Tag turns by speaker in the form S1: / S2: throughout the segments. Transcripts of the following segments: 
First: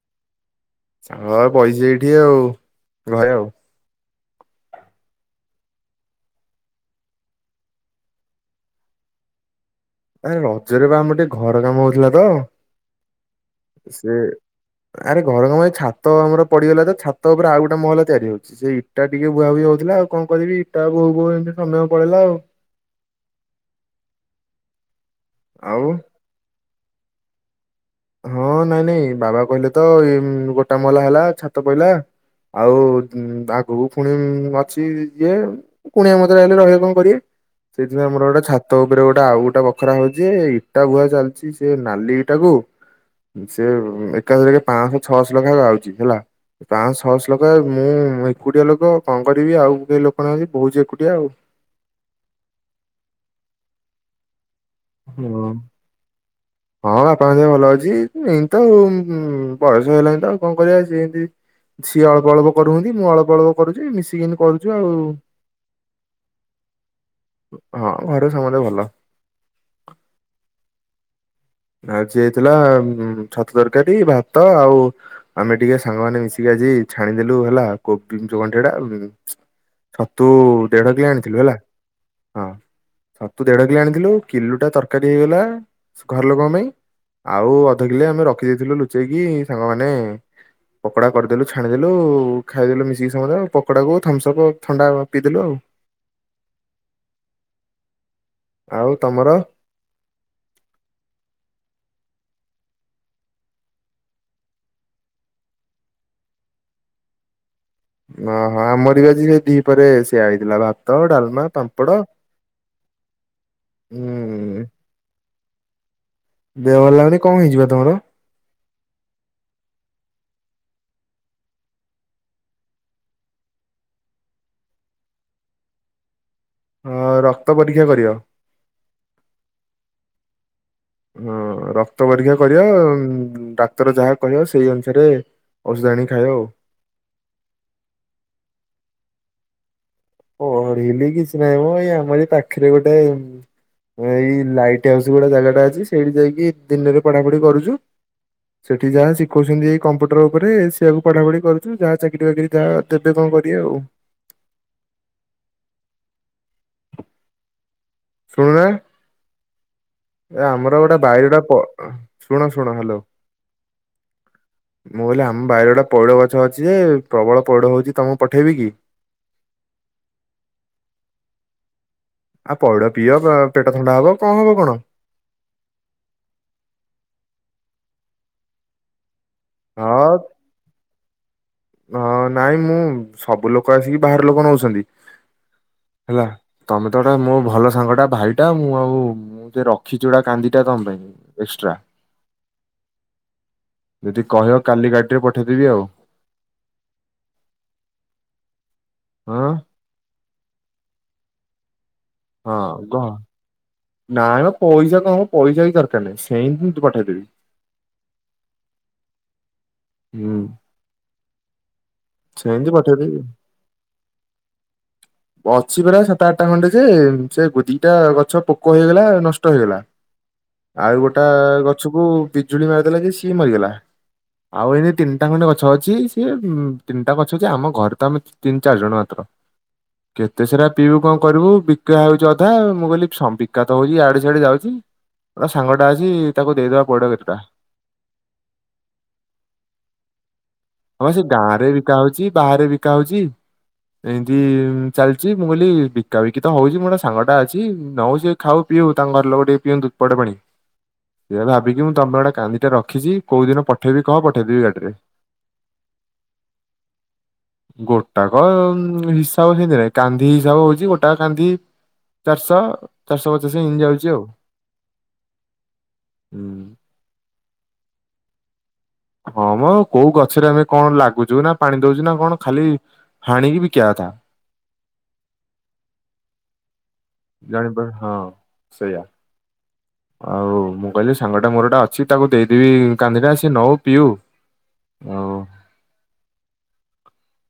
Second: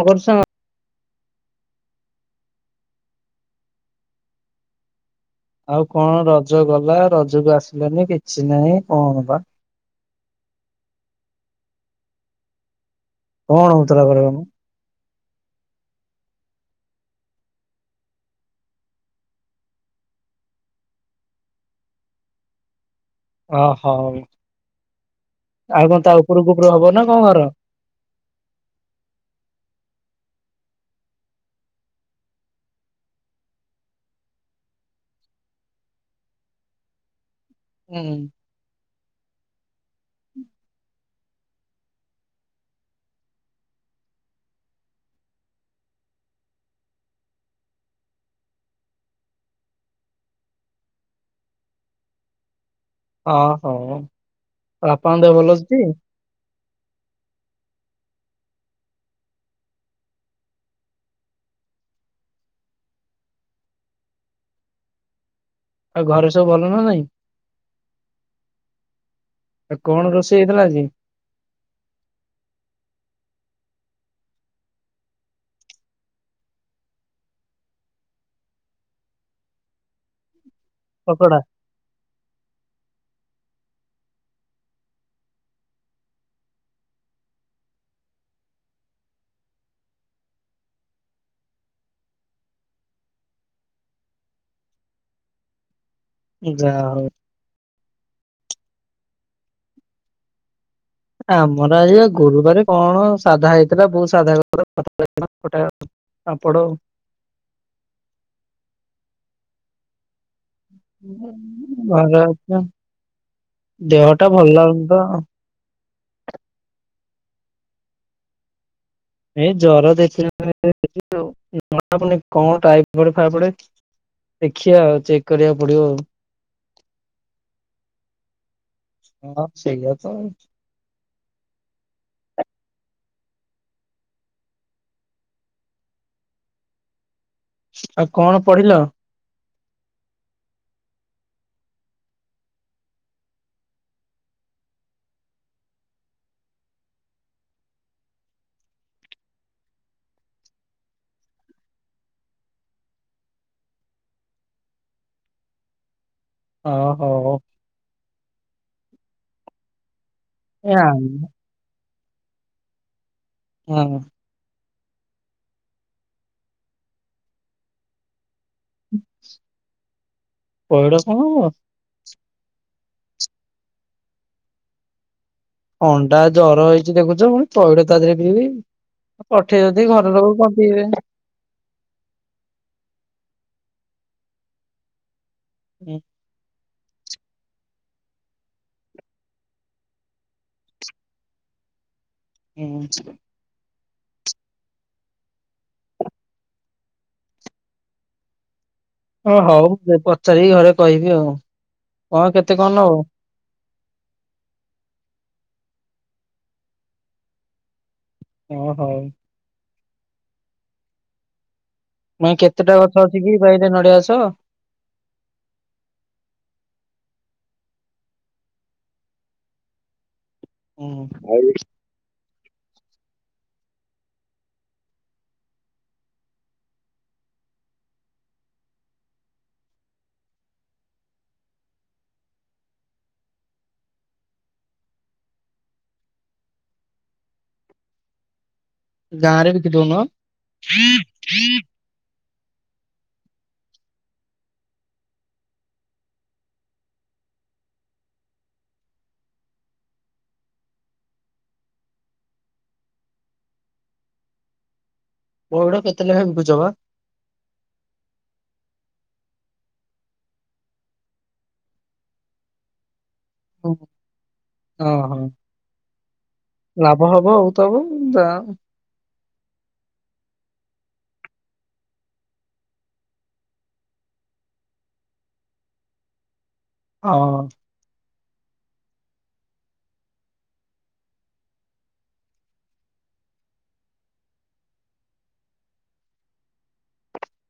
S1: କଣ କରୁଛ?
S2: ସାଙ୍ଗ ଘରେ ବାଇଚି ଏଇଠି ଆଉ ଘରେ ଆଉ।
S1: ଆଉ କଣ ରଜ ଗଲା ରଜକୁ ଆସିଲାନି କିଛି ନାହିଁ କଣ ବା
S2: ଆରେ ରଜରେ ବା ଆମର ଟିକେ ଘର କାମ ହଉଥିଲା ତ
S1: କଣ ହଉଥିଲା
S2: ସେ
S1: ଘରେ କଣ?
S2: ଆରେ ଘର କାମ ଛାତ ଆମର ପଡିଗଲା ତ ଛାତ ଉପରେ ଆଉ ଗୋଟେ ମହଲ ତିଆରି ହଉଛି ସେ ଇଟା ଟିକେ ବୁହାବୁହି ହଉଥିଲା ଆଉ କଣ କରିବି ଇଟା ବୋହୁ ବୋହୁଏମିତି ସମୟ ପଳେଇଲା ଆଉ।
S1: ଓହୋ ଆଉ କଣ ତା ଉପରକୁ ଉପରୁ ହବ ନା କଣ ଘର?
S2: ହଁ ନାଇଁ ନାଇଁ ବାବା କହିଲେ ତ ଏ ଗୋଟା ମହଲା ହେଲା ଛାତ ପହିଲା ଆଉ ଭାଗକୁ ପୁଣି ଅଛି ଯିଏ। କୁଣିଆ ମାଇନ୍ତ୍ର ଆଇଲେ ରହିବ କଣ କରିବେ
S1: ହୁଁ,
S2: ସେଇଥିାଇଁ ଆମର ଗୋଟେ ଛାତ ଛାତ ଉପରେ ଗୋଟେ ଆଉ ଗୋଟେ ବଖରା ହଉଛି ଇଟା ବୁହା ଚାଲିଛି ସେ ନାଲି ଇଟା କୁ ସେ ଏକାଶ ଲଖ ପାଞ୍ଚଶହ ଛଅଶହ ଲକ୍ଷା ଆଉଛି ହେଲା। ପାଞ୍ଚ ଛହଶହ ଲୋକ ମୁଁ ଏକୁଟିଆ ଲୋକ କଣ କରିବି ଆଉ କେ ଲୋକ ନାହାନ୍ତି ବହୁଛି ଏକୁଟିଆ ଆଉ।
S1: ହଁ, ହଁ ବାପାଙ୍କ
S2: ହଁ।
S1: ଦେହ ଭଲ ଅଛି?
S2: ହଁ ବାପାଙ୍କ ଦେହ ଭଲ ଅଛି ଏମତି ତ ଆଉ ବୟସ ହେଇଲାଣି ତ ଆଉ କଣ କରିବା ସେ ଏମତି ସିଏ ଅଳ୍ପ ଅଳପ କରୁନ୍ତି ମୁଁ ଅଳ୍ପ ଅଳ୍ପ କରୁଛି ମିଶିକିନି କରୁଛୁ ଆଉ।
S1: ଆଉ ଘରେ ସବୁ ଭଲ ନା ନାଇଁ।
S2: ହଁ ଘରେ ସମସ୍ତେ ଭଲ।
S1: ଆଉ କଣ ରୋଷେଇ ହେଇଥିଲା ଆଜି?
S2: ଆଜି ହେଇଥିଲା ଛତୁ ତରକାରୀ ଭାତ ଆଉ ଆମେ ଟିକେ ସାଙ୍ଗମାନୋ ମିଶିକି ଆଜି ଛାଣିଦେଲୁ ହେଲା କୋବିକଣ୍ଠି ଟା [unintelligible] ଛତୁ ଦେଢ କିିଲେ
S1: ପକୋଡ଼ା।
S2: ଆଣିଥିଲୁ ହେଲା। ହଁ, ଛତୁ ଦେଢ କିଲୋ ଆଣିଥିଲୁ କିଲୋ ଟା ତରକାରୀ ହେଇଗଲା। ଘର ଲୋକଙ୍କ ପାଇଁ ଆଉ ଅଧ କିଲେ ଆମେ ରଖିଦେଇଥିଲୁ ଲୁଚେଇକି ସାଙ୍ଗମାନେ ପକୋଡା କରିଦେଲୁ ଛାଣିଦେଲୁ ଖାଇଦେଲୁ ମିଶିକି ସମୟରେ ଆଉ ପକଡ଼ାକୁ ଥମ୍ସ ଅପ୍ ଥଣ୍ଡା ପିଇଦେଲୁ ଆଉ।
S1: ହୁଁ ଯାହା ହଉ।
S2: ଆଉ ତମର?
S1: ଆମର ଆଜି ଗୁରୁବାର କଣ ସାଧା ହେଇଥିଲା ବଉ ସାଧା [unintelligible] ଗୋଟା ପାମ୍ପଡ ଆଉ [unintelligible]
S2: ଓହଁ ଆମର ବି ଆଜି ସେ ଦି ପରେ ସେଇଆ ହେଇଥିଲା ଭାବ
S1: ଭଲ ଅଛି ଦେହ ଟା ଭଲ
S2: ଉଁ
S1: ଲାଗୁନି ତ ଆଉ।
S2: ଦେହ ଭଲ ଲାଗୁନି କଣ ହେଇଛି ବା ତମର?
S1: ଏଇ ଜର ଦେ ଜଣା ପଡୁନି କଣ ଟାଇଫୟଡ୍, ଫାଇଫୟଡ୍ ଦେଖିବା ଆଉ ଚେକ୍ କରିବାକୁ ପଡିବ ଆଉ।
S2: ହଁ, ରକ୍ତ ପରୀକ୍ଷା କରିବ?
S1: ହଁ ସେଇଆ ତ ଆଉ
S2: ହଁ ରକ୍ତ ପରୀକ୍ଷା କରିବ ଡାକ୍ତର ଯାହା କହିବ ସେଇ ଅନୁସାରେ ଔଷଧ ଆଣିକି ଖାଇବ ଆଉ।
S1: ଆଉ କଣ ପଢିଲ?
S2: ପଢିଲି କିଛି ନାହିଁ ମ ଏଇ ଆମର ପାଖରେ ଗୋଟେ ଏଇ ଲାଇଟ୍ ହାଉସ୍ ଗୋଟେ ଜାଗାଟା ଅଛି ସେଇଠି ଯାଇକି ଦିନରେ ପଢାପଢି କରୁଛୁ। ସେଠି ଯାହା ଶିଖଉଛନ୍ତି ଏଇ କମ୍ପ୍ୟୁଟର ଉପରେ ସେଇଆକୁ ପଢ଼ାପଢି କରୁଛୁ ଯାହା ଚାକିରରି ବାକିରି ଯାହା ତେବେ କଣ କରିବା ଆଉ।
S1: ଓ ହଉ ହଉ।
S2: ଶୁଣୁନା। ଏ ଆମର ଗୋଟେ ଭାଇର ଗୋ ଶୁଣ ଶୁଣ ହ୍ୟାଲୋ।
S1: ହୁଁ।
S2: ମୁଁ କହିଲି ଆମ ବାଇରେ ଗୋଟେ ପଇଡ଼ ଗଛ ଅଛି ଯେ ପ୍ରବଳ ପଇଡ଼ ହଉଛି ତମକୁ ପଠେଇବି କି?
S1: ପଇଡ ସବୁ ମୋ
S2: ଆଉ ପଇଡ଼ ପିଅ ପେଟ ଥଣ୍ଡା ହବ କଣ ହବ କଣ।
S1: ଅଣ୍ଡା ଜର ହେଇଛିି ଦେଖୁଛ ପୁଣି ପଇଡ ତା ଦେହରେ ପିଇବି? ପଠେଇବ ଯଦି ଘର
S2: ହଁ
S1: ଲୋକ କଣ ପିଇବେ।
S2: ହଁ ନାଇଁ ମୁଁ ସବୁ ଲୋକ ଆସିକି ବାହାର ଲୋକ ନଉଛନ୍ତି।
S1: ହୁଁ।
S2: ହେଲା ତମେ ତ ଗୋଟେ ମୋ ଭଲ ସାଙ୍ଗ ଟା ଭାଇଟା ମୁଁ ଆଉ ମୁଁ ଟେ ରଖିଛି କାନ୍ଦିଟା ତମ ପାଇଁ ଏକ୍ସଟ୍ରା।
S1: ହୁଁ।
S2: ଯଦି କହିବ କାଲି କଟିକି ପଠାଇଦେବି ଆଉ।
S1: ଓ
S2: ହଁ
S1: ହଉ ମୁଁ ପଚାରିକି ଘରେ କହିବି ଆଉ। କଣ କେତେ କଣ
S2: ହଁ
S1: ନବ?
S2: କହ ନାଇଁ ମ ପଇସା କଣ ହବ ପଇସା କିଛି ଦରକାର ନାହିଁ ସେମତି ପଠେଇଦେବି।
S1: ଓ ହଉ।
S2: ହୁଁ।
S1: ନାଇଁ
S2: ସେମିତି
S1: କେତେଟା ଗଛ
S2: ପଠେଇଦେବି
S1: ଅଛି କି ବାଇ ରେ ନଡିଆ ଗଛ?
S2: ଅଛି ପରା ସାତ ଆଠଟା ଖଣ୍ଡେ ସେ ସେ ଦିଟା ଗଛ ପୋକ ହେଇଗଲା ନଷ୍ଟ ହେଇଗଲା।
S1: [inaudible]
S2: ଆଉ
S1: ହୁଁ
S2: ଗୋଟା
S1: ଆଉ
S2: ଗଛକୁ ବିଜୁଳି ମାରିଦେଲା ଯେ ସିଏ ମରିଗଲା। ଆଉ ଏଇନା ତିନିଟା ଖଣ୍ଡେ ଗଛ ଅଛି ସିଏ ଉ ମୁ ତିନିଟା ଗଛ ଅଛି ଆମ ଘରେ ତ ଆମେ ତିନି ଚାରି ଜଣ ମାତ୍ର କେତେ ସାରା ପିଇବୁ କଣ କରିବୁ ବିକା ହଉଛି ଅଧା ମୁଁ କହିଲି ବିକା ହଉଛି ଆଡେ ସିଆଡେ ଯାଉଛି ମୋ ସାଙ୍ଗ ଟା ଅଛି ତାକୁ ଦେଇଦବା ପଇଡ କେତେଟା।
S1: ଗାଁରେ ବିିକିଦଉନ?
S2: କା ହଉଛି ବାହାରେ ବିକା ହଉଛି। ଏମତି ଚାଲିଚଛି ମୁଁ କହିଲି ବିକାବିକି ତ ହଉଛି ମୋର ସାଙ୍ଗ ଟା ଅଛି ନଉ ସିଏ ଖାଉ ପିଉ ତାଙ୍କ ଘର ଲୋକ ଟିକେ ପିଅନ୍ତୁ ପଇଡ ପାଣି। ସେଇଆ ଭାବିକି ମୁଁ ତମ ପାଇଁ ଗୋଟେ କାନ୍ଦିଟେ ରଖିଛି। କୋଉ ଦିନ ପଠେଇବି କୁହ ପଠେଇଦେବି ଗାଡିରେ।
S1: ପୋଇଡ କେତେଲେଖା ବିକୁଛ ବା?
S2: ଗୋଟାକ ହିସାବ ସେଇଥିରେ କାନ୍ଦି ହିସାବ ହଉଛି ଗୋଟାକ କାନ୍ଦି ଚାରିଶହ ଚାରିଶହ ପଚାଶ ଏମିତି ଯାଉଛି ଆଉ। ହଁ।
S1: ହବ ତା ହବ ଦାମ୍
S2: ହଁ ମ କୋଉ ଗଛରେ ଆମେ କଣ ଲାଗୁଛୁ ନା ପାଣି ଦଉଛୁ ନା କଣ ଖାଲି ହାଣିକି ବିକିବା କଥା।
S1: ହଁ।
S2: ଜାଣିପା ହଁ ସେଇଆ। ଆଉ ମୁଁ କହିଲି ସାଙ୍ଗଟା ମୋରଟା ଅଛି ତାକୁ ଦେଇଦେବି କାନ୍ଦିଟା ସିଏ ନଉ ପିଉ। ଆଉ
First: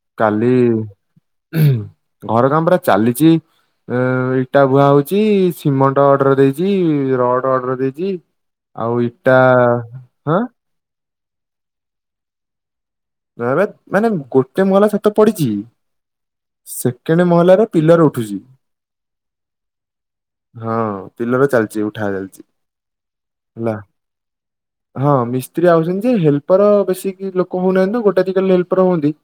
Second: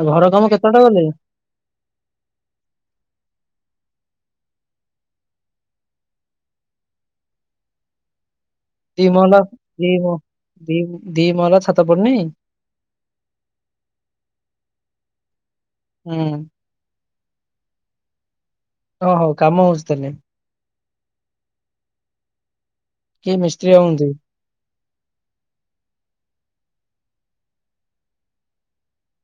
S1: ଆଉ ଘର କାମ
S2: କାଲି
S1: କେତେଟା କଲେ?
S2: ହୁଁ ଘର କାମ ପରା ଚାଲିଛି। ଏ ଇଟା ବୁହା ହଉଛି, ସିମେଣ୍ଟ ଅର୍ଡର ଦେଇଛି, ରଡ ଅର୍ଡର ଦେଇଛି। ଆଉ
S1: ଦି
S2: ଇଟା
S1: ମହଲା ଦି ମ
S2: ହଁ।
S1: ଦି ଦି ମଲା ଛାତ ପଡନି।
S2: ଏବେ ମାନେ ଗୋଟେ ମହଲା ଛାତ ପଡ଼ିଛି।
S1: ହୁଁ
S2: ସେକେଣ୍ଡ ମହଲାରେ ପିଲର ଉଠୁଛି।
S1: ଓ ହୋ କାମ ହଉଛି ତାହେଲେ।
S2: ହଁ ପିଲର ଚାଲିଛି ଉଠା ଚାଲିଛି।
S1: କିଏ
S2: ହେଲା
S1: ମିସ୍ତ୍ରୀ ହଉନ୍ତି?
S2: ହଁ ମିସ୍ତ୍ରୀ ଆଉଛନ୍ତି ଯେ, ହେଲ୍ପର ବେଶି କିଏ ଲୋକ ହଉନାହାନ୍ତି ତ ଗୋଟା ଦିଟା ହେଲ୍ପର ହୁଅନ୍ତି।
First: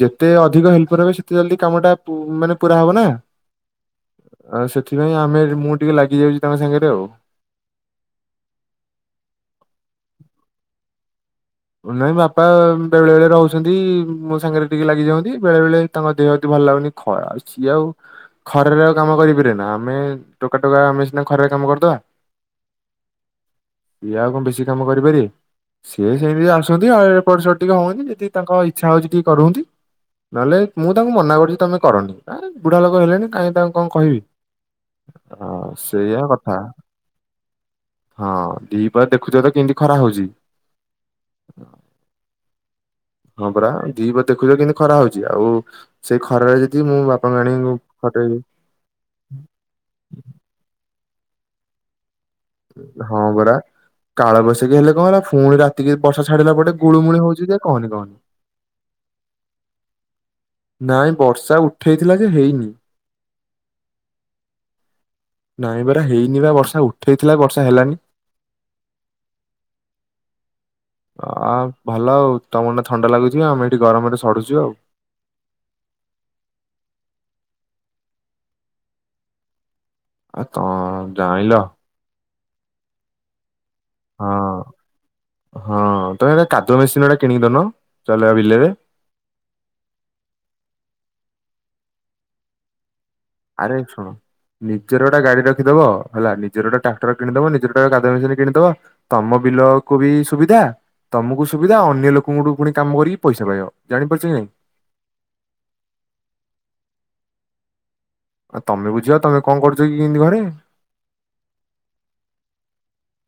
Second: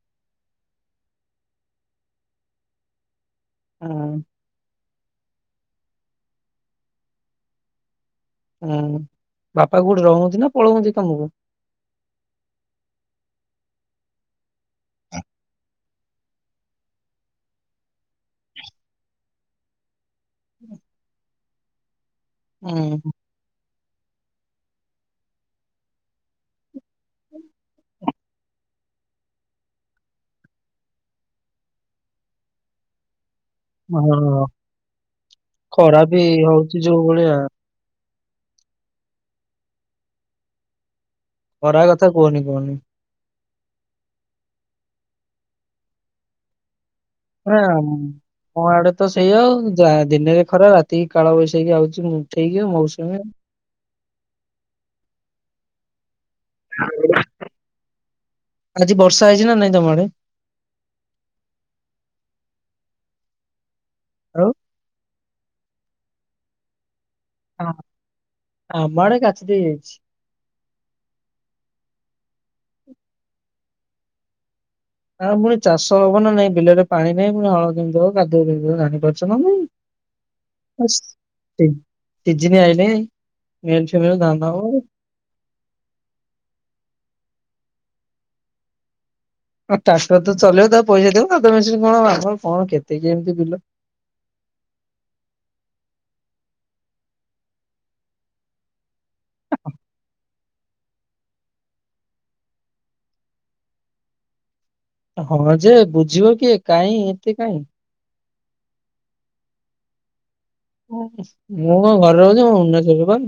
S2: ଯେତେ ଅଧିକ ହେଲ୍ପର ହେବେ ସେତ ଜଲଦି କାମଟା ପୁ ମାନେ ପୁରା ହବ ନା।
S1: ହଁ
S2: ଆଉ ସେଥିପାଇଁ ଆମେ ମୁଁ ଟିକେ ଲାଗିଯାଉଛି ତାଙ୍କ ସାଙ୍ଗରେ ଆଉ।
S1: ହୁଁ ବାପା କୋଉଠି ରୋହନ୍ତି ନା ପଳୁଅନ୍ତି କାମ କୁ।
S2: ନାଇଁ ବାପା ବେଳେ ବେଳେ ରହୁଛନ୍ତି ମୋ ସାଙ୍ଗରେ ଟିକେ ଲାଗି ଯାଅନ୍ତି, ବେଳେ ବେଳେ ତାଙ୍କ ଦେହଟି ଭଲଲାଗୁନି ଖ ଆଉ ସିଏ ଆଉ ଖରାରେ ଆଉ କାମ କରିପାରିବେନା ଆମେ ଟୋକା ଟୋକା ଆମେ ସିନା ଖରାରେ କାମ କରିଦବା।
S1: ହୁଁ
S2: ସିଏ ଆଉ କଣ ବେଶି କାମ କରିପାରିବେ ସିଏ ଡେରିରେ ଆସନ୍ତି ଆ ଏପଟ ସେପଟ ଟିକେ ହୁଅନ୍ତି ଯେତିକି ତାଙ୍କ ଇଚ୍ଛା ହଉଛି ଟିକେ କରନ୍ତି। ନହେଲେ ମୁଁ ତାଙ୍କୁ ମନା କରୁଛି ତମେ କରନି, ଆରେ ବୁଢ଼ା ଲୋକ ହେଲେଣି କାଇଁ ତା କଣ କହିବି
S1: ହଁ ଖରା ବି
S2: ସେଇଆ କଥା
S1: ହଉଛି ଯୋଉ ଭଳିଆ
S2: ହଁ ଦିପହରେ ଦେଖୁଛ ତ କେମିତି ଖରା ହଉଛି।
S1: ଖରା କଥା କୁହନି କୁହନି
S2: ହଁ ପୁରା ଦିପହରେ ଦେଖୁଛ କେମିତି ଖରା ହଉଛି। ଆଉ ସେ ଖରାରେ ଯଦି ମୋ ବା
S1: ହାଁ ମୋ ଆଡ଼େ ତ ସେଇଆ ଆଉ ଦା ଦିନରେ ଖରା ରାତିକି କାଳବୈଶାଖୀ ଆଉଛି। ଉଠେଇକି ମୌସୁମୀ
S2: ହଁ ପରା। କାଳ ବୈଶାଖୀ ହେଲେ କଣ ହେଲା, ଫୁଣି ରାତିିରେ ବର୍ଷା ଛାଡ଼ିଲା ପରେ ଗୁଳୁମୁଳି ହଉଛି ଯେ କହନି କହନି।
S1: ଆଜି ବର୍ଷା ହେଇଛି ନା ନାଇଁ ତମ ଆଡ଼େ।
S2: ନାଇଁ ବର୍ଷା ଉଠେଇଥିଲା ଯେ ହେଇନି।
S1: ଆଉ
S2: ନାଇଁ ପରା ହେଇନି ବା ବର୍ଷା ଉଠେଇଥିଲା ବର୍ଷା ହେଲାନି।
S1: ଆମ ଆଡ଼େ କାଚି ଦେଇ ଯାଇଛି।
S2: ଅ ଭଲ ଆଉ ତମର ଥଣ୍ଡା ଲାଗୁଛି ଆମେ ଏଇଠି ଗରମରେ ସଢୁଛୁ ଆଉ।
S1: ଆଁ ପୁଣି ଚାଷ ହବ ନା ନାଇଁ ବିଲରେ ପାଣି ନାଇଁ ପୁଣି ହଳ କେମିତି ହବ କାଦୁଅ କେମିତି ହବ ଜାଣିପାରୁଛ ନା ନାଇଁ।
S2: ଆ ତ
S1: ହୁଷ
S2: ଜାଣିଲ
S1: ହେଇ ସିଜିନ ଆଇଲାଣି ମେଲଛ ବେଳେ ଦାଉଁ
S2: ହଁ।
S1: ଦାଉଁ ହବ।
S2: ହଁ ତମେ ଏଟ କାଦୁଅ ମେସିନ୍ କିଣି ଦଉନ ଚଲେଇବା ବିଲରେ।
S1: ଟାସର୍ ତ ଚେଲେଇବୁ ତାକୁ ପଇସା ଦବୁ ହାତ ମେସିନ କଣ ହବ। ଆମର କଣ କେତେ କି ଏମିତି ବି
S2: ଏ ଶୁଣ ନିଜର ଗୋଟ ଗାଡି ରଖିଦବ ହେଲା ନିଜର ଗୋଟ ଟ୍ରାକଟର କିଣିଦବ ନିଜର ଗୋଟେ [unintelligible] ମେସିନ କିଣିଦବ। ତମ ବିଲକୁ ବି ସୁବିଧା ତମକୁ ସୁବିଧା ଅନ୍ୟ ଲୋକଙ୍କୁଠୁ ପୁଣି କାମ କରିକି ପଇସା ପାଇବ ଜାଣିପାରୁଛ କି ନାଇଁ।
S1: ହଁ ଯେ ବୁଝିବ କିଏ କାଇଁ ଏତେ କାଇଁ
S2: ଆଉ ତମେ ବୁଝିବ ତମେ କଣ କରୁଛ କି ଇଁତି ଘରେ।
S1: ମୁଁ କଣ ଘରେ ରହୁଛି ମୁ ଭୁବନେଶ୍ୱରରେ ପା।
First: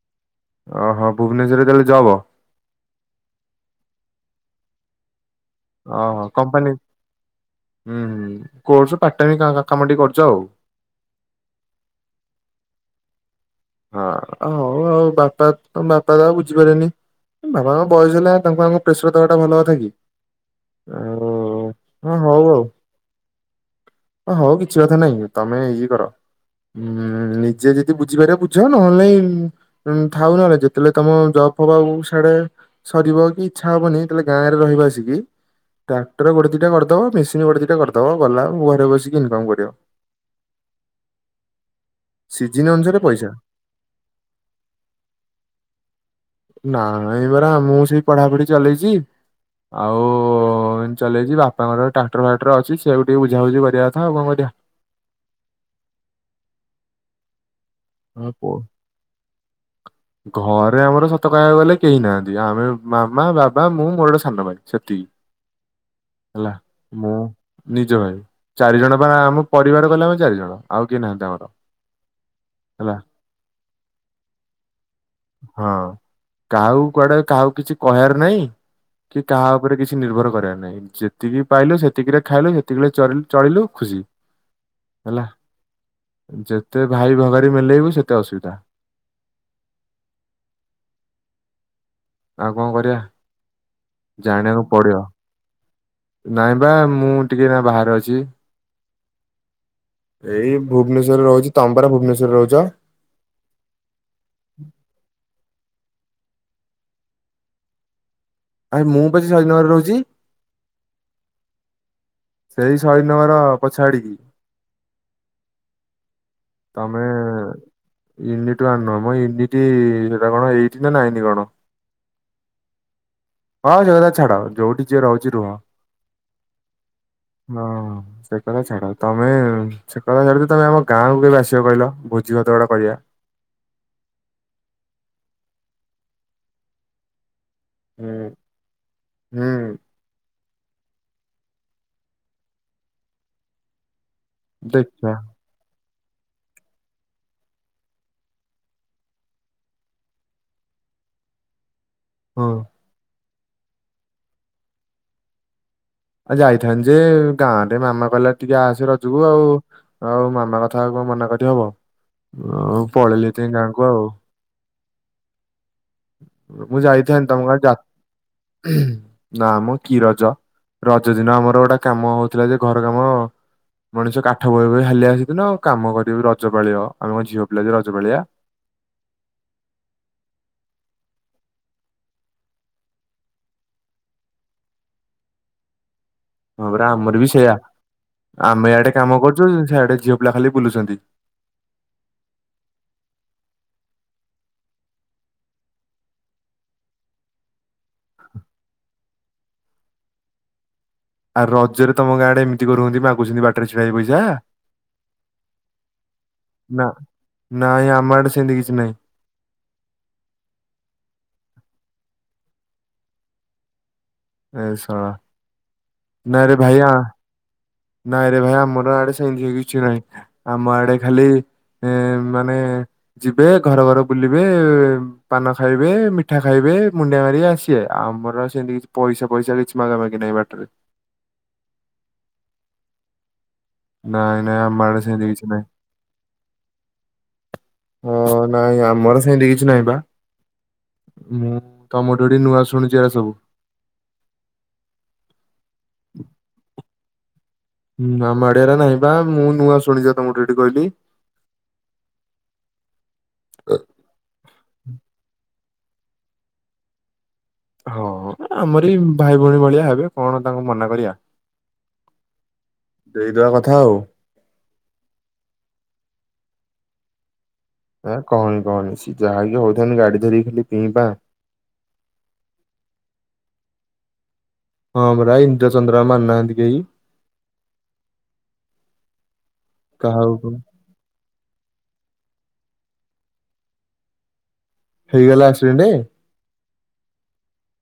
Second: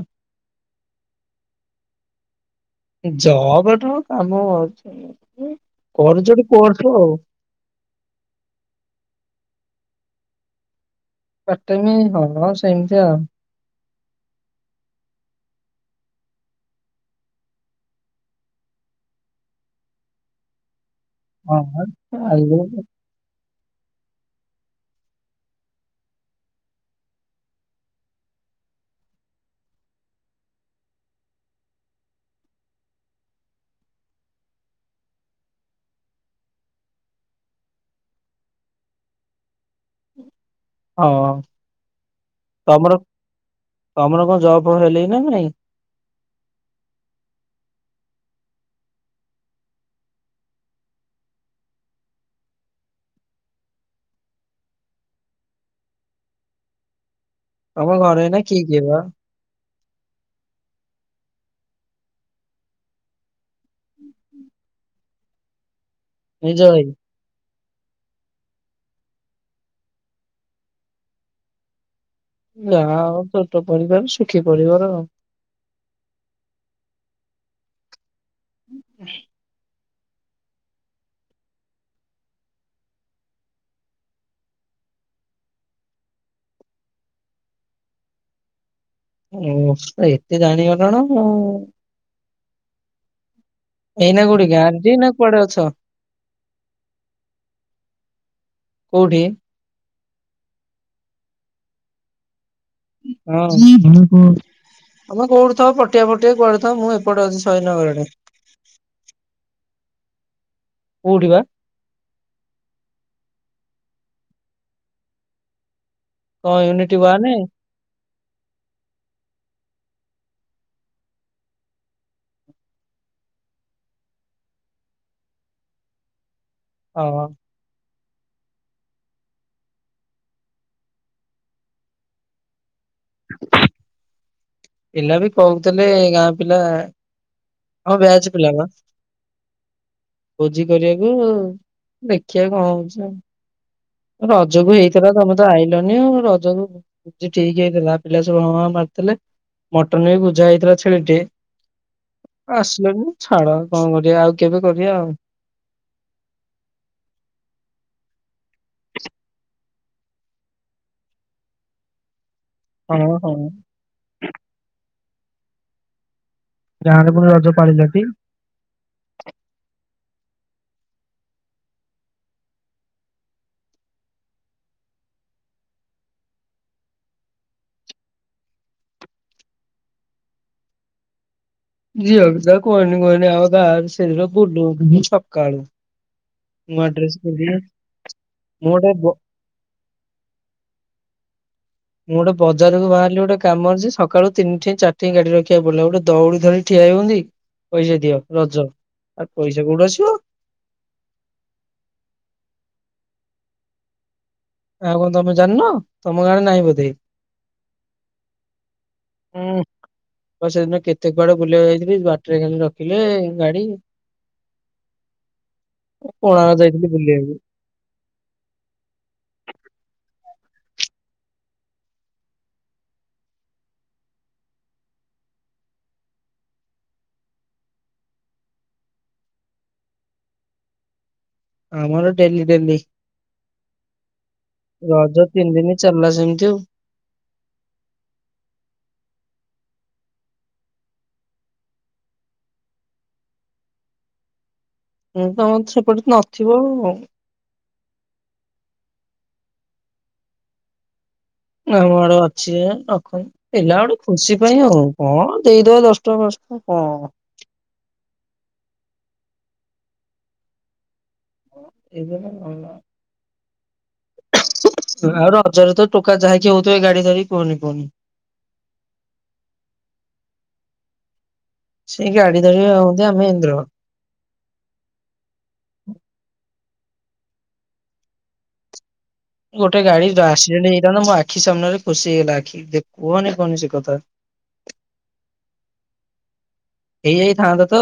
S2: ଓହୋ ଭୁବନେଶ୍ୱରରେ ତାହେଲେ ଜବ୍।
S1: ଜବ ନୁହେଁ କାମ ଅଛି
S2: ଓହୋ
S1: କରୁଚୁ ଗୋଟେ
S2: କମ୍ପାନୀ
S1: କ୍ରୋଶ ଆଉ।
S2: ହୁଁ ହୁଁ କୋର୍ସ ପାଟ୍ ଟାଇମି କାମ ଟିକେ କରିଛ ଆଉ।
S1: ପାର୍ଟ ଟାଇମ୍ ହଁ ସେମିତି ଆ।
S2: ହଁ ହଉ ଆଉ ବାପା ତମ୍ ବାପା ତ ଆଉ ବୁଝିପାରିବେନି। ବାବା ମାଙ୍କ ବୟସ ହେଲା ତାଙ୍କୁ ଆଉ ପ୍ରେସର ଦେବା ଟା ଭଲ କଥା କି? ଆଉ
S1: ହଁ
S2: ହଁ
S1: ଆଉ [unintelligible]
S2: ଅ ହଉ କିଛି କଥା ନହିଁ ତମେ ଇଏ କର - ହୁଁ ନିଜେ ଯଦି ବୁଝିପାରିବ ବୁ ଝ ନହେଲେ ନାଇଁ ଥାଉ ନହେଲେ ଯେତେବେଳେ ତମ ଜବ ହବା ମୁଁ ସିଆଡେ ସରିବ କି ଇଚ୍ଛା ହବନି ଯେତେଲେ ଗାଁରେ ରହିବ ଆସିକି। ଟ୍ରାକ୍ଟର ଗୋଟେ ଦିଇଟା କରିଦବ ମେସିନ ଗୋଟେ ଦିଇଟା କରିଦବ ଓଉ ଗଲା ଆଉ ଘରେ ବସିକି ଇନକମ୍ କରିବ।
S1: ହଁ
S2: ସିଜିନ୍
S1: ତମର
S2: ଅନୁସାରେ ପଇସା
S1: ତମର କଣ ଜବ ଫବ ହେଲେ ନା ନାଇଁ।
S2: ନାଇଁ ପରା ମୁଁ ସେଇ ପଢାପଢି ଚାଲେଇଛି। ଆଉ ଚଲେଇଛି ବାପାଙ୍କର ଟ୍ରାକ୍ଟର ଫାକ୍ଟର ଅଛି ସେକୁ ଟିକେ ବୁଝାବୁଝି କରିବା କଥା ଆଉ କଣ କରିବା।
S1: ତମ ଘରେ ଏନା
S2: କରିବା।
S1: କିଏ କିଏ ବା।
S2: ଘରେ ଆମର ସତ କହିବାକୁ ଗଲେ କେହି ନାହାଁନ୍ତି। ଆମେ ମାମା ବାପା ମୁଁ ମୋର ଗୋଟେ ସାନ ଭାଇ ସେତିକି।
S1: [inaudible]
S2: ହେଲା
S1: ନିଜ ଭାଇ?
S2: ମୁଁ ନିଜ ଭାଇ ଚାରିଜଣ ବା ଆମ ପରିବାର କହିଲେ ଆମେ ଚାରିଜଣ ଆଉ କିଏ ନାହାଁନ୍ତି ଆମର। ହେଲା
S1: ଯାହା ଆଉ ଛୋଟ ପରିବାର ଶୁଖି ପରିବାର ଆଉ।
S2: ହଁ କାହାକୁ କୁଆଡେ କାହାକୁ କିଛି କହିଆର ନାହିଁ କି କାହା ଉପରେ କିଛି କି ନିର୍ଭର କରିଆର ନାହିଁ ଯେତିକି ପାଇଲୁ ସେତିକିରେ ଖାଇଲୁ ସେତିକିରେ ଚାଲି ଚଳିଲୁ ଖୁସି। ହେଲା ଯେତେ ଭାଇ ଭଗାରୀ ମେଲେଇବୁ ସେତେ ଅସୁବିଧା।
S1: ଉଁ ଏତେ ଜାଣିଗଲୁଣୁ।
S2: ଆଉ କଣ କରିଆ?
S1: ଏଇନା କୋଉଠି
S2: ଜାଣିଆକୁ
S1: ଗାଁରେ କି
S2: ପଡିଅ
S1: ନା କୁଆଡେ ଅଛ?
S2: ନାଇଁ ବା ମୁଁ ଟିକେ ନା ବାହାରେ ଅଛି।
S1: କୋଉଠି?
S2: ଏଇ ଭୁବନେଶ୍ୱରରେ ରହୁଛି ତମେପରା ଭୁବନେଶ୍ୱରରେ ରହୁଛ।
S1: ହଁ ମଣିପୁର ମୁଁ ତମେ କୋଉଠି ପଟିଆ ଫଟିଆ କୁଆଡେ ଥ ମୁଁ ଏପଡେ ଅଛି ଶହିଦନଗର ପଟେ।
S2: ଆରେ ମୁଁ ପା ସେ ଶହିଦିନଗରରେ ରହୁଛି।
S1: କୋଉଠିି ବା?
S2: ସେଇ ଶହିଦିନଗର ପଛ ଆଡିକି।
S1: କଣ ୟୁନିଟି
S2: ତମେ
S1: ୱାନେ?
S2: ୟୁନିଟ ଓଆନ ମୋ ୟୁନିଟ ସେଟା କଣ ଏଇଟ୍ ନା ନାଇନ୍ କଣ? ହଁ ସେକଥା ଛାଡ ଯୋଉଠି ଯିଏ ରହୁଛି ରୁହ।
S1: ହଁ।
S2: ହଁ ସେ କଥା ଛାଡ ତମେ ସେ କଥା ଛାଡ ଯେ ତମେ ଆମ ଗାଁକୁ କେବେ ଆସି ସିଅ କହିଲ ଭୋଜି ଭାତ ଗୋଟେ କରିଆ।
S1: ପିଲା ବି କହୁଥିଲେ ଗାଁ ପିଲା ହଁ
S2: ହୁଁ
S1: ବ୍ୟାଚ ପିଲା ବା।
S2: ହୁଁ
S1: ଭୋଜି କରିଆକୁ ଦେଖିଆ କଣ ହଉଛି ଆଉ। ରଜକୁ ଏଇଥିଲା
S2: ଦେଖିବା
S1: ତମ ତ ଆଇଲନି ଆଉ ରଜ କୁ ଠିକ୍ ହେଇଥିଲା ପିଲା ସବୁ ହଁ ହାଁ ମାରିଥିଲେ। ମଟନ୍ ବି ବୁଝା ହେଇଥିଲା ଛେଳିଟେ।
S2: ହଁ।
S1: ଆସିଲନି ଛାଡ କଣ କରିବା ଆଉ କେବେ କରିବା ଆଉ।
S2: ଆ ଯାଇଥାନ୍ତି ଯେ ଗାଁରେ ମାମା କହିଲା ଟିକେ ଆସେ ରଜକୁ ଆଉ। ଆଉ ମାମା କଥା ଆଉ କଣ ମନା କରି ହବ ଆଉ
S1: ହଁ
S2: ପଳେଇଲିି
S1: ହଁ
S2: ଏଥିପାଇଁ ଗାଁ କୁ ଆଉ। ମୁଁ
S1: ଗାଁରେ
S2: ଯାଇଥାନ୍ତି
S1: ପୁଣି
S2: ତମ
S1: ରଜ
S2: ଗାଁ ଯା
S1: ପାଳିଲଟି?
S2: ନାମ କି ରଜ। ରଜ ଦିନ ଆମର ଗୋଟେ କାମ ହଉଥିଲା ଯେ ଘର କାମ। ମଣିଷ କାଠ ବୋହି ବୋହି ହାଲିଆ ସେଦିନ କାମ କରିବି ରଜପାଳିବ ଆମେ କଣ ଝିଅ ପିଲା ଯେ ରଜପାଳିଆ।
S1: ଝିଅକୁ ତ କହନି କହନି ଆଉ ତା ସେଦିନ [inaudible] ସକାଳ।
S2: ହଁ ପରା ଆମର ବି ସେଇଆ ଆମେ
S1: ଗୋଟେ
S2: ଏୟାଡେ
S1: ବ
S2: କାମ କରୁଛୁ ସେଆଡେ ଝିଅ ପିଲା ଖାଲି ବୁଲୁଛନ୍ତି।
S1: ମୁଁ ଗୋଟେ ବଜାରକୁ ବାହାରିଲି ଗୋଟେ କାମ ଅଛି ସକାଳୁ ତିନିଠ ଚାରି ଗାଡି ରଖିବାକୁ ପଡିଲ ଗୋଟେ ଦଉଡି ଧରି ଠିଆ ହଉନ୍ତି। ପଇସା ଦିଅ ରଜ ଆଉ ପଇସା କୋଉଠି ଆସିବ।
S2: ଆଉ ରଜରେ ତମ ଗାଁଡେ ଏମିତିକରୁନ୍ତି ମାଗୁଛନ୍ତି ବାଟରୀ ଛିଡା ହେଇ ପଇସା?
S1: ଆଉ କଣ ତମେ ଜାଣିନ ତମ ଗାଁ ରେ ନାହିଁ ବୋଧେ?
S2: ନାଇଁ ନାଇଁ ଆମ ଆଡେ ସେମିତି କିଛି ନାହିଁ।
S1: ହୁଁ। ଆ ସେଦିନ କେତେ କୁଆଡେ ବୁଲିବାକୁ ଯାଇଥିଲି ବାଟରେ ଖାଲି ରଖିଲେ ଗାଡି।
S2: ଏ ଶଳା। ନାଇଁରେ
S1: କୋଣାର୍କ
S2: ଭାଇ ଆ
S1: ଯାଇଥିଲି ବୁଲିବାକୁ।
S2: ନାଇଁରେ ଭାଇ ଆମର ଆଡେ ସେମିତି କିଛି ନାହିଁ ଆମ ଆଡେ ଖାଲି ଏ ମାନେ ଯିବେ ଘର ଘର ବୁଲିବେ ପାନ ଖାଇବେ ମିଠା ଖାଇବେ ମୁଣ୍ଡିଆ ମାରି ଆସିବେ ଆଉ ଆମର ସେମତି କିଛି ପଇସା ପଇସା କିଛି ମାଗା ମାଗି ନାହିଁ ବାଟରେ।
S1: ଆମର ଡେଲି ଡେଲି।
S2: ନାଇଁ ନାଇଁ ଆମ ଆଡେ
S1: ରଜ
S2: ସେମିତି କିଛି
S1: ତିନି
S2: ନାହିଁ।
S1: ଦିନି ଚାଲିଲା ସେମିତି ଆଉ।
S2: ହଁ ନାଇଁ ଆମର ସେମତି କିଛି ନାହିଁ ବା। ମୁଁ ତମଠୁଠି ନୂଆ ଶୁଣିଛି ଏରା ସବୁ।
S1: ହୁଁ ତମ ତ ସେପଟେ ନଥିବ ଆଉ।
S2: ହୁଁ ଆମ ଆଡେ ଏରା ନାହିଁ ବା ମୁଁ ନୂଆ ଶୁଣିଛି ତମକୁ ଏଠି କହିଲି।
S1: ଆମ ଆଡେ ଅଛି ରଖନ୍ତୁ ପିଲା ଗୋଟେ ଖୁସି ପାଇଁ ଆଉ କଣ ଦେଇଦବା ଦଶଟଙ୍କା ପାଞ୍ଚ କଁ
S2: ହଁ ଆମରି ଭାଇ ଭଉଣୀ ଭଳିଆ ହେବେ କଣ ତାଙ୍କୁ ମନା କରିବା।
S1: ଏଇଟା ତ ଭଲ।
S2: ଦେଇଦବା କଥା ଆଉ।
S1: ଆଉ ରଜରେ ତ ଟୋକା ଯାହାକି ହଉଥିବେ ଗାଡି ଧରି କୁହନି କୁହନି।
S2: ଆ କହନି କହନି ସିଏ ଯାହାକି ହଉଥାନ୍ତି ଗାଡି ଧରିକି ଖାଲି ପି ପା
S1: ସେଇି ଗାଡି ଧରି ହଉନ୍ତି ଆମେଇନ୍ଦ୍ର।
S2: ହଁ ପରା ଇନ୍ଦ୍ର ଚନ୍ଦ୍ର ମାନୁନାହାନ୍ତି କେହି।
S1: ଗୋଟେ ଗାଡି
S2: କାହା
S1: ତ
S2: ଉପରୁ।
S1: ଆସିରେଣ୍ଟ ଜଣ ମୋ ଆଖି ସାମ୍ନାରେ ଖୁସି ହେଇଗଲା ଆଖି ଦେଖ କୁହନି କୁହନି ସେ କଥା।
S2: ହେଇଗଲା ଆକ୍ସିଡେଣ୍ଟ?
S1: ହେଇଯାଇଥାନ୍ତା ତ।